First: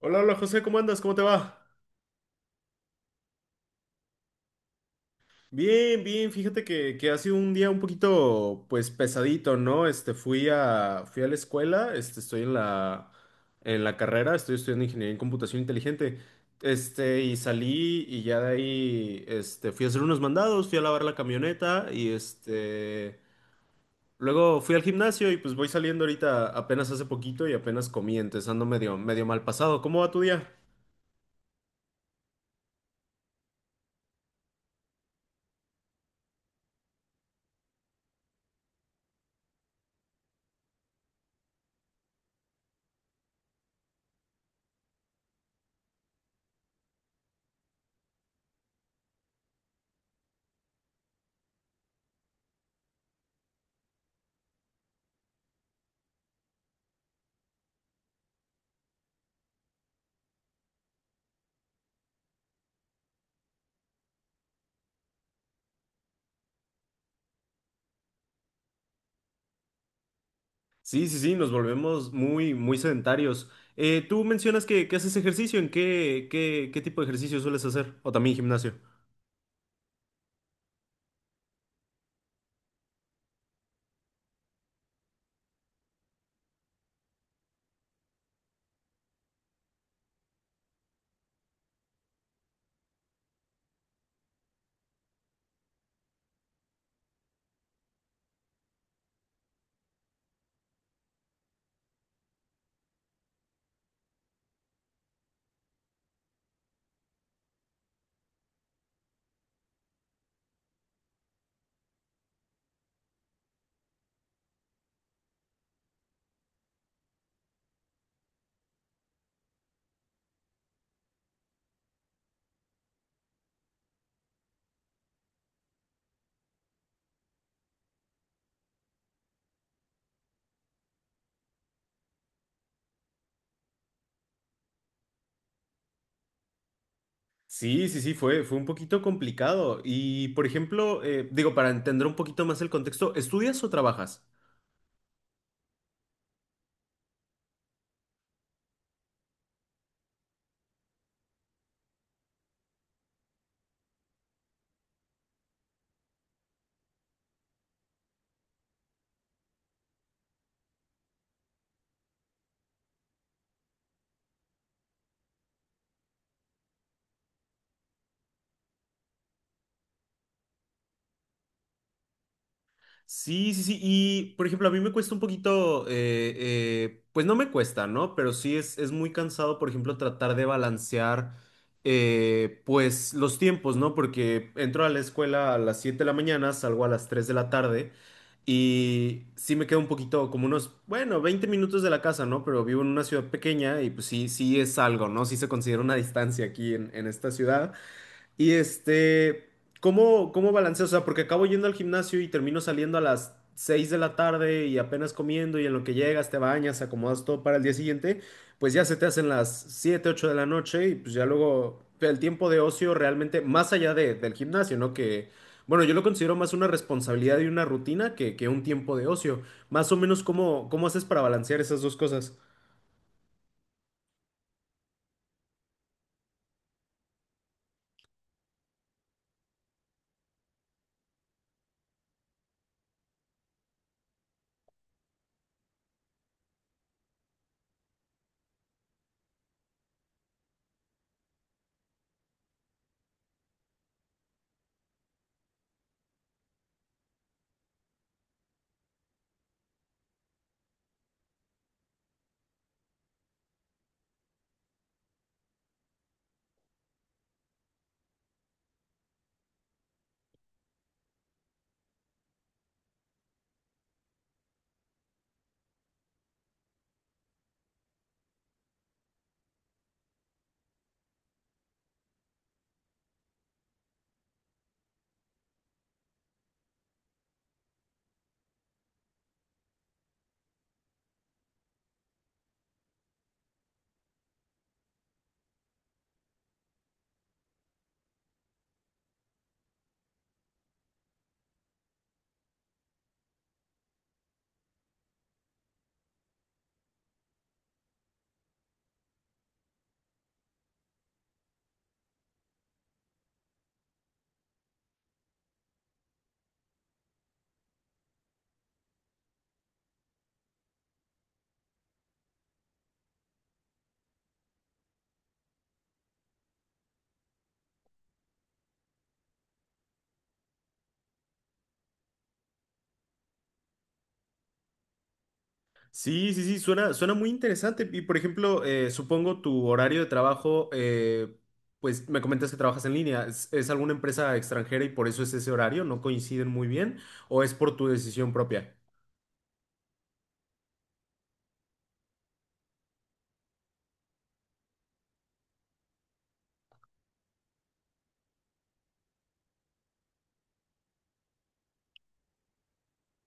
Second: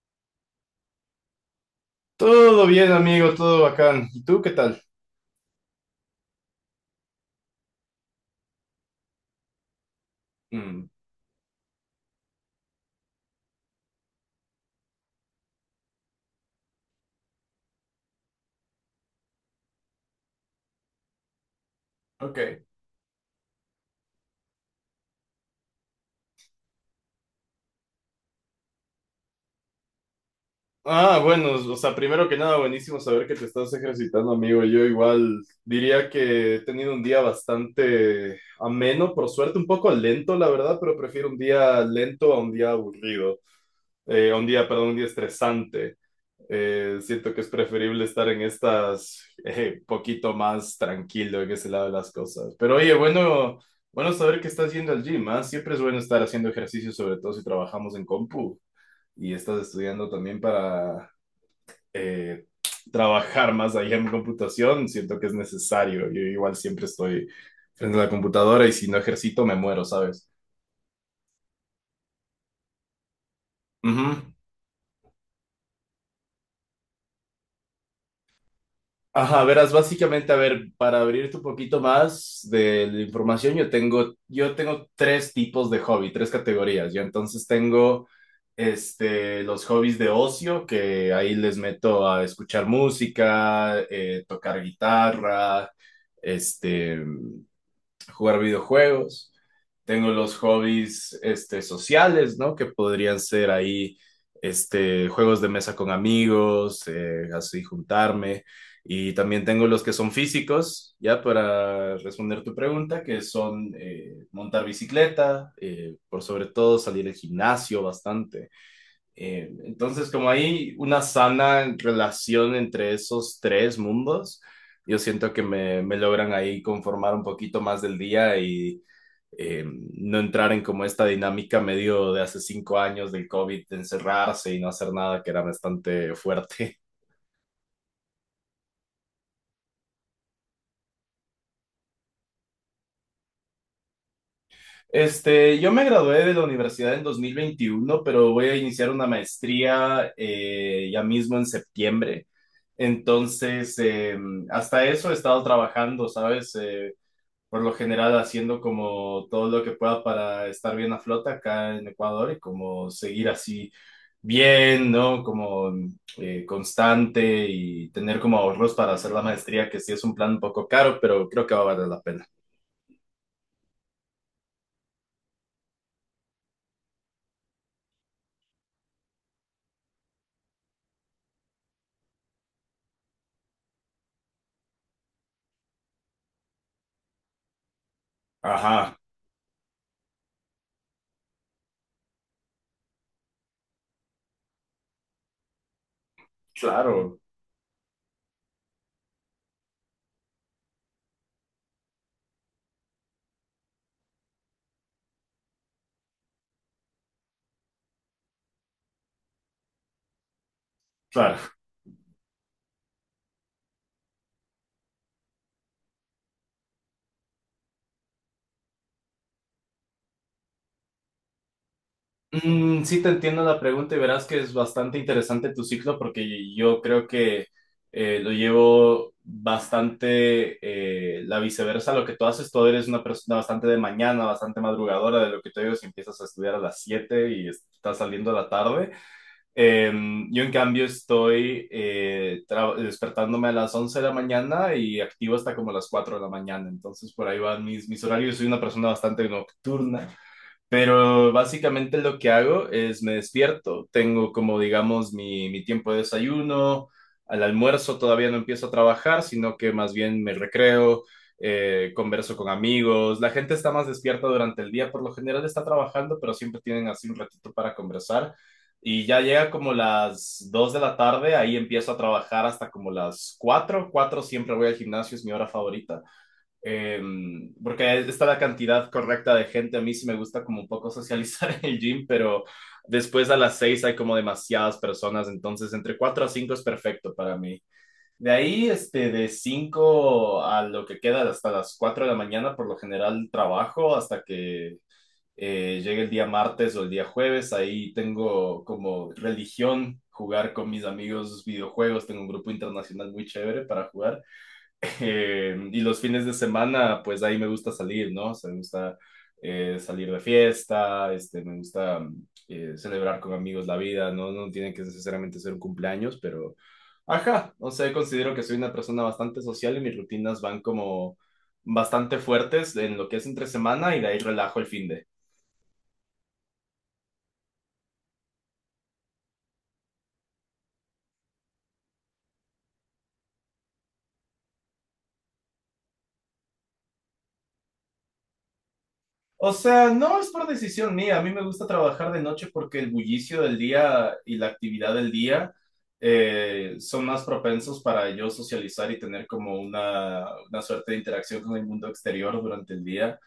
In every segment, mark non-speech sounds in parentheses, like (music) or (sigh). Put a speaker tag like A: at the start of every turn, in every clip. A: Hola, hola José, ¿cómo andas? ¿Cómo te va?
B: Todo bien, amigo, todo bacán. ¿Y tú qué tal?
A: Bien, bien, fíjate que ha sido un día un poquito, pues, pesadito, ¿no? Este,
B: Mm.
A: fui a la escuela, este, en la carrera, estoy estudiando ingeniería en computación inteligente, este, y salí y ya de ahí, este, fui a hacer unos mandados, fui a lavar la camioneta y,
B: Ok.
A: este, luego fui al gimnasio y pues voy saliendo ahorita apenas hace poquito y apenas comí, entonces ando medio, medio mal pasado. ¿Cómo va tu día?
B: Bueno, o sea, primero que nada, buenísimo saber que te estás ejercitando, amigo. Yo igual diría que he tenido un día bastante ameno, por suerte, un poco lento, la verdad, pero prefiero un día lento a un día aburrido. A un día, perdón, un día estresante. Siento que es preferible estar en estas, poquito más tranquilo en ese lado de las cosas. Pero oye, bueno saber que estás yendo al gym, ¿ah? Siempre es bueno estar haciendo ejercicio, sobre todo si trabajamos en compu y estás estudiando también para eh, trabajar más allá en computación. Siento que es necesario. Yo igual siempre estoy frente a la computadora y si no ejercito me muero, ¿sabes?
A: Sí, sí, sí, nos volvemos muy, muy sedentarios.
B: Ujú.
A: Tú mencionas que haces ejercicio, ¿en qué, qué tipo de ejercicio sueles hacer? O también gimnasio.
B: Ajá, verás, básicamente, a ver, para abrirte un poquito más de la información, yo tengo tres tipos de hobby, tres categorías. Yo entonces tengo los hobbies de ocio, que ahí les meto a escuchar música, tocar guitarra, este, jugar videojuegos. Tengo los hobbies sociales, ¿no? Que podrían ser ahí juegos de mesa con amigos, así juntarme. Y también tengo los que son físicos, ya para responder tu pregunta, que son montar bicicleta, por sobre todo salir al gimnasio bastante. Entonces, como hay una sana relación entre esos tres mundos, yo siento que me logran ahí conformar un poquito más del día y eh, no entrar en como esta dinámica medio de hace 5 años del COVID, de encerrarse y no hacer nada, que era bastante fuerte. (laughs)
A: Sí, sí, sí, fue, fue un poquito complicado. Y, por ejemplo, digo, para entender un poquito más el contexto, ¿estudias o trabajas?
B: Este, yo me gradué de la universidad en 2021, pero voy a iniciar una maestría ya mismo en septiembre. Entonces, hasta eso he estado trabajando, ¿sabes? Por lo general haciendo como todo lo que pueda para estar bien a flote acá en Ecuador y como seguir así bien, ¿no? Como constante y tener como ahorros para hacer la maestría, que sí es un plan un poco caro, pero creo que va a valer la pena.
A: Sí, sí, sí. Y, por ejemplo, a mí me cuesta un poquito, pues no me cuesta, ¿no? Pero sí es muy cansado, por ejemplo, tratar de balancear, pues, los tiempos, ¿no? Porque entro a la escuela a las 7 de la mañana, salgo a las 3 de la tarde
B: Ajá,
A: y sí me quedo un poquito, como unos, bueno, 20 minutos de la casa, ¿no? Pero vivo en una ciudad pequeña y pues sí, sí es algo, ¿no? Sí se considera una distancia en
B: claro,
A: esta ciudad. Y este, ¿cómo, cómo balanceas? O sea, porque acabo yendo al gimnasio y termino saliendo a las 6 de la tarde y apenas comiendo y en lo que llegas te bañas, acomodas todo para el día siguiente, pues ya se te hacen las 7 u 8 de la noche y pues ya
B: claro.
A: luego el tiempo de ocio realmente, más allá del gimnasio, ¿no? Que, bueno, yo lo considero más una responsabilidad y una rutina que un tiempo de ocio. Más o menos, ¿cómo, cómo haces para balancear esas dos cosas?
B: Mm, sí te entiendo la pregunta, y verás que es bastante interesante tu ciclo, porque yo creo que lo llevo bastante la viceversa lo que tú haces. Tú eres una persona bastante de mañana, bastante madrugadora, de lo que te digo si empiezas a estudiar a las 7 y estás saliendo a la tarde. Eh, yo en cambio estoy despertándome a las 11 de la mañana y activo hasta como las 4 de la mañana. Entonces por ahí van mis horarios. Soy una persona bastante nocturna. Pero básicamente lo que hago es me despierto, tengo como digamos mi tiempo de desayuno. Al almuerzo todavía no empiezo a trabajar, sino que más bien me recreo, converso con amigos. La gente está más despierta durante el día, por lo general está trabajando, pero siempre tienen así un ratito para conversar, y ya llega como las 2 de la tarde, ahí empiezo a trabajar hasta como las cuatro. Siempre voy al gimnasio, es mi hora favorita. Eh, porque está la cantidad correcta de gente. A mí sí me gusta como un poco (laughs) socializar en el gym, pero después a las 6 hay como demasiadas personas, entonces entre 4 a 5 es perfecto para mí. De ahí, de 5 a lo que queda, hasta las 4 de la mañana, por lo general trabajo hasta que llegue el día martes o el día jueves. Ahí tengo como religión jugar con mis amigos videojuegos. Tengo un grupo internacional muy chévere para jugar. Y los fines de semana, pues ahí me gusta salir, ¿no? O sea, me gusta salir de fiesta. Me gusta, celebrar con amigos la vida, ¿no? No tiene que necesariamente ser un cumpleaños, pero, ajá, o sea, considero que soy una persona bastante social, y mis rutinas van como bastante fuertes en lo que es entre semana, y de ahí relajo el fin de.
A: Sí, sí, sí, suena, suena muy interesante. Y por ejemplo, supongo tu horario de trabajo, pues me comentas que trabajas en línea. Es alguna empresa extranjera y por eso es ese horario? ¿No coinciden muy bien? ¿O es por tu decisión propia?
B: O sea, no es por decisión mía. A mí me gusta trabajar de noche porque el bullicio del día y la actividad del día son más propensos para yo socializar y tener como una suerte de interacción con el mundo exterior durante el día.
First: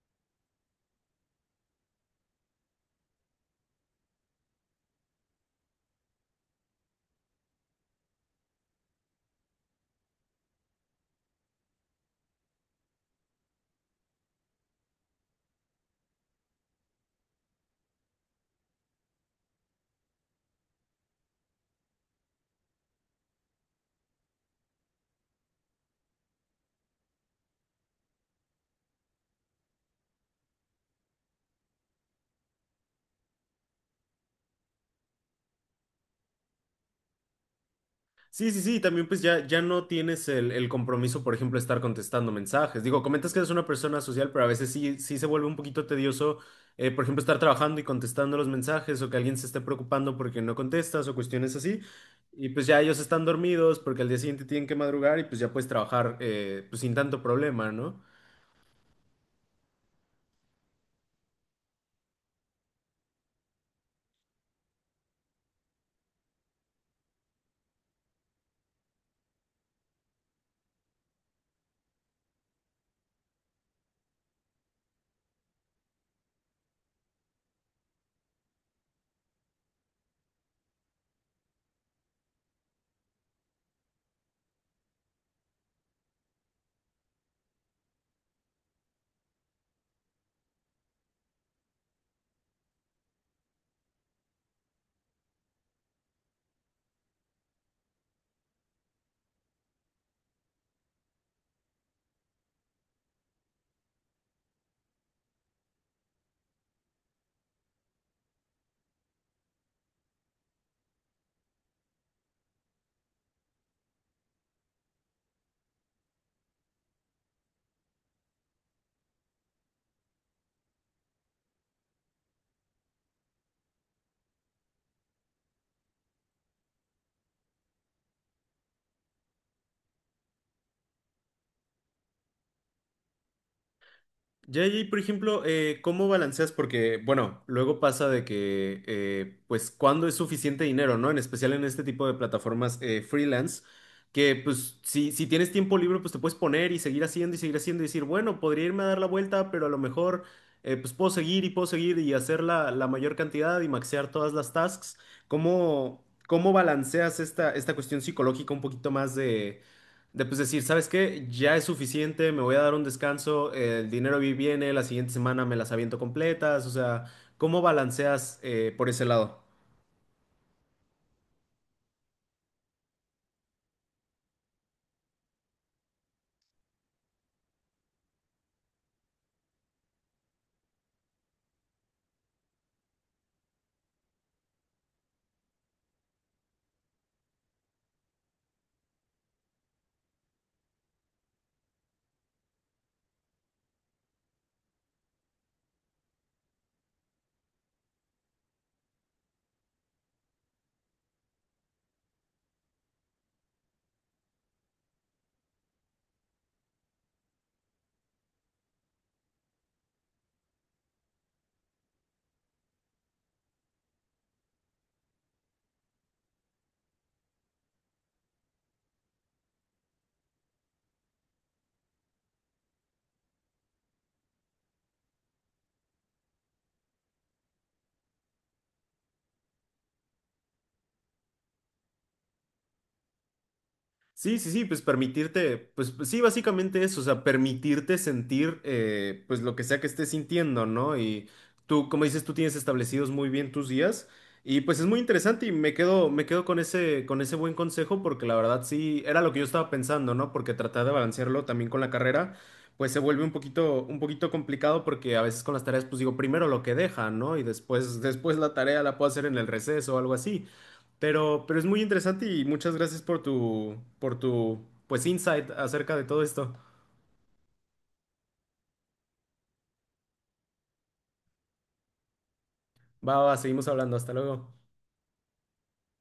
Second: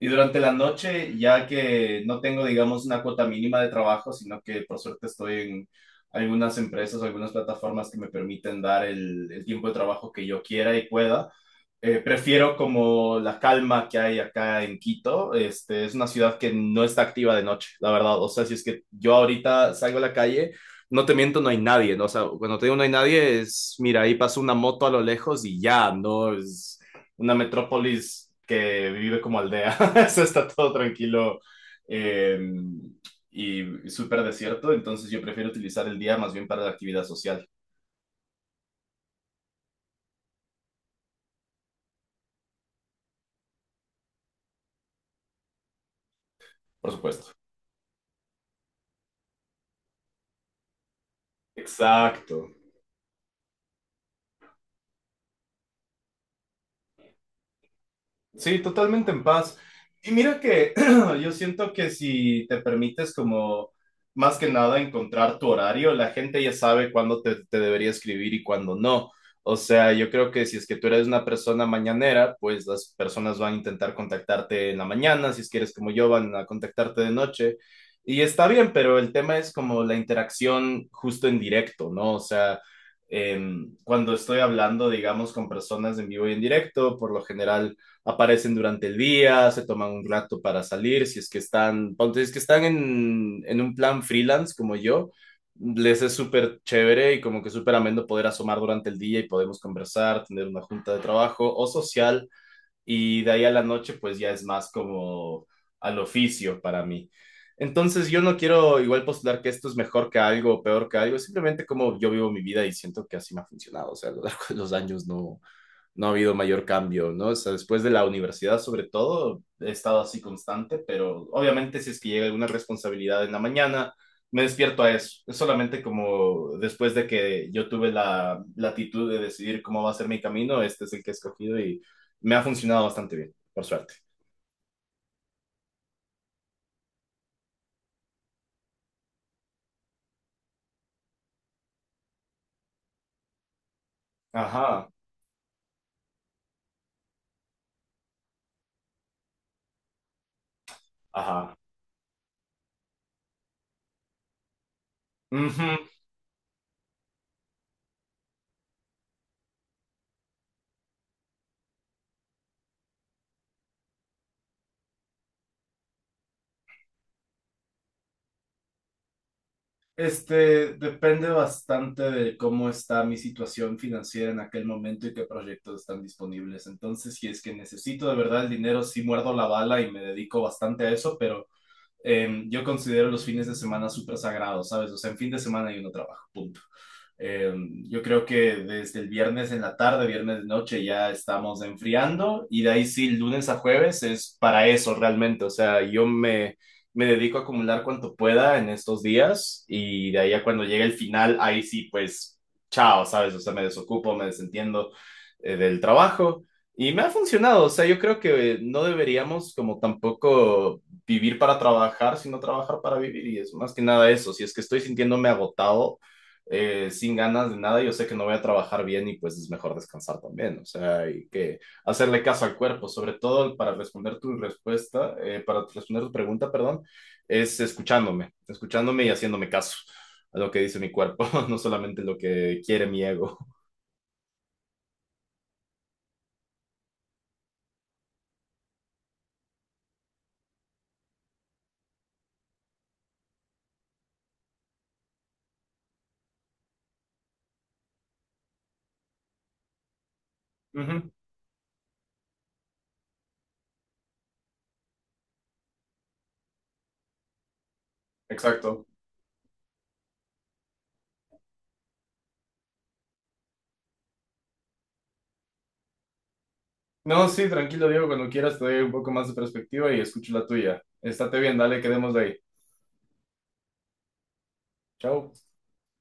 B: Y durante la noche, ya que no tengo, digamos, una cuota mínima de trabajo, sino que por suerte estoy en algunas empresas, algunas plataformas que me permiten dar el tiempo de trabajo que yo quiera y pueda. Prefiero como la calma que hay acá en Quito. Este es una ciudad que no está activa de noche, la verdad. O sea, si es que yo ahorita salgo a la calle, no te miento, no hay nadie, ¿no? O sea, cuando te digo no hay nadie, es, mira, ahí pasa una moto a lo lejos y ya, no es una metrópolis, que vive como aldea. (laughs) Eso está todo tranquilo eh, y súper desierto. Entonces yo prefiero utilizar el día más bien para la actividad social.
A: Sí, sí, sí, también pues ya, ya no tienes el compromiso, por ejemplo, de estar contestando mensajes. Digo, comentas que eres una persona social, pero a veces sí, sí se vuelve un poquito tedioso,
B: Por
A: por ejemplo,
B: supuesto.
A: estar trabajando y contestando los mensajes o que alguien se esté preocupando porque no contestas o cuestiones así.
B: Exacto.
A: Y pues ya ellos están dormidos porque al día siguiente tienen que madrugar y pues ya puedes trabajar pues sin tanto problema, ¿no?
B: Sí, totalmente en paz. Y mira que (clears throat) yo siento que si te permites, como más que nada, encontrar tu horario, la gente ya sabe cuándo te debería escribir y cuándo no. O sea, yo creo que si es que tú eres una persona mañanera, pues las personas van a intentar contactarte en la mañana; si es que eres como yo, van a contactarte de noche. Y está bien, pero el tema es como la interacción justo en directo, ¿no? O sea, cuando estoy hablando, digamos, con personas en vivo y en directo, por lo general aparecen durante el día, se toman un rato para salir, si es que están, ponte, si es que están en un plan freelance como yo, les es súper chévere, y como que súper ameno poder asomar durante el día y podemos conversar, tener una junta de trabajo o social, y de ahí a la noche pues ya es más como al oficio para mí. Entonces yo no quiero igual postular que esto es mejor que algo o peor que algo, simplemente como yo vivo mi vida y siento que así me ha funcionado. O sea, a lo largo de los años no, no ha habido mayor cambio, ¿no? O sea, después de la universidad, sobre todo, he estado así constante, pero obviamente si es que llega alguna responsabilidad en la mañana, me despierto a eso. Es solamente como después de que yo tuve la latitud de decidir cómo va a ser mi camino, este es el que he escogido, y me ha funcionado bastante bien, por suerte.
A: Ya y, por ejemplo, ¿cómo balanceas? Porque, bueno, luego pasa de que, pues, ¿cuándo es suficiente dinero, no? En especial en este tipo de plataformas freelance, que, pues,
B: Ajá,
A: si tienes tiempo libre, pues te puedes poner y seguir haciendo y seguir haciendo y decir, bueno, podría irme a dar la vuelta, pero a lo mejor, pues,
B: ajá.
A: puedo seguir y hacer la mayor cantidad y maxear todas las tasks.
B: Ujú.
A: ¿Cómo, cómo balanceas esta, esta cuestión psicológica un poquito más de pues decir, ¿sabes qué? Ya es suficiente, me voy a dar un descanso, el dinero viene, la siguiente semana me las aviento completas, o sea, ¿cómo balanceas por ese lado?
B: Este, depende bastante de cómo está mi situación financiera en aquel momento y qué proyectos están disponibles. Entonces, si es que necesito de verdad el dinero, sí muerdo la bala y me dedico bastante a eso, pero yo considero los fines de semana súper sagrados, ¿sabes? O sea, en fin de semana yo no trabajo, punto. Eh, yo creo que desde el viernes en la tarde, viernes de noche, ya estamos enfriando, y de ahí sí, lunes a jueves es para eso realmente. O sea, me dedico a acumular cuanto pueda en estos días, y de ahí a cuando llegue el final, ahí sí, pues chao, ¿sabes? O sea, me desocupo, me desentiendo del trabajo. Y me ha funcionado. O sea, yo creo que no deberíamos como tampoco vivir para trabajar, sino trabajar para vivir. Y es más que nada eso. Si es que estoy sintiéndome agotado, sin ganas de nada, yo sé que no voy a trabajar bien, y pues es mejor descansar también. O sea, hay que hacerle caso al cuerpo. Sobre todo, para responder tu respuesta, para responder tu pregunta, perdón, es escuchándome, escuchándome y haciéndome caso a lo que dice mi cuerpo, (laughs) no solamente lo que quiere mi ego.
A: Sí, sí, sí, pues permitirte, pues pues sí, básicamente eso, o sea, permitirte sentir pues lo que sea que estés sintiendo, ¿no? Y tú, como dices, tú tienes establecidos muy bien tus días y pues es muy interesante y me quedo con ese buen consejo porque la verdad sí, era lo que yo estaba pensando, ¿no? Porque tratar de
B: Ujú,
A: balancearlo también con la carrera, pues se vuelve un poquito complicado porque a veces con las tareas, pues digo, primero lo que deja, ¿no? Y después, después la tarea
B: exacto.
A: la puedo hacer en el receso o algo así. Pero es muy interesante y muchas gracias por tu, pues, insight acerca de todo esto.
B: No, sí, tranquilo, Diego, cuando quieras te doy un poco más de perspectiva y escucho la tuya. Estate bien, dale, quedemos de ahí.
A: Va, va, seguimos hablando. Hasta luego.
B: Chao.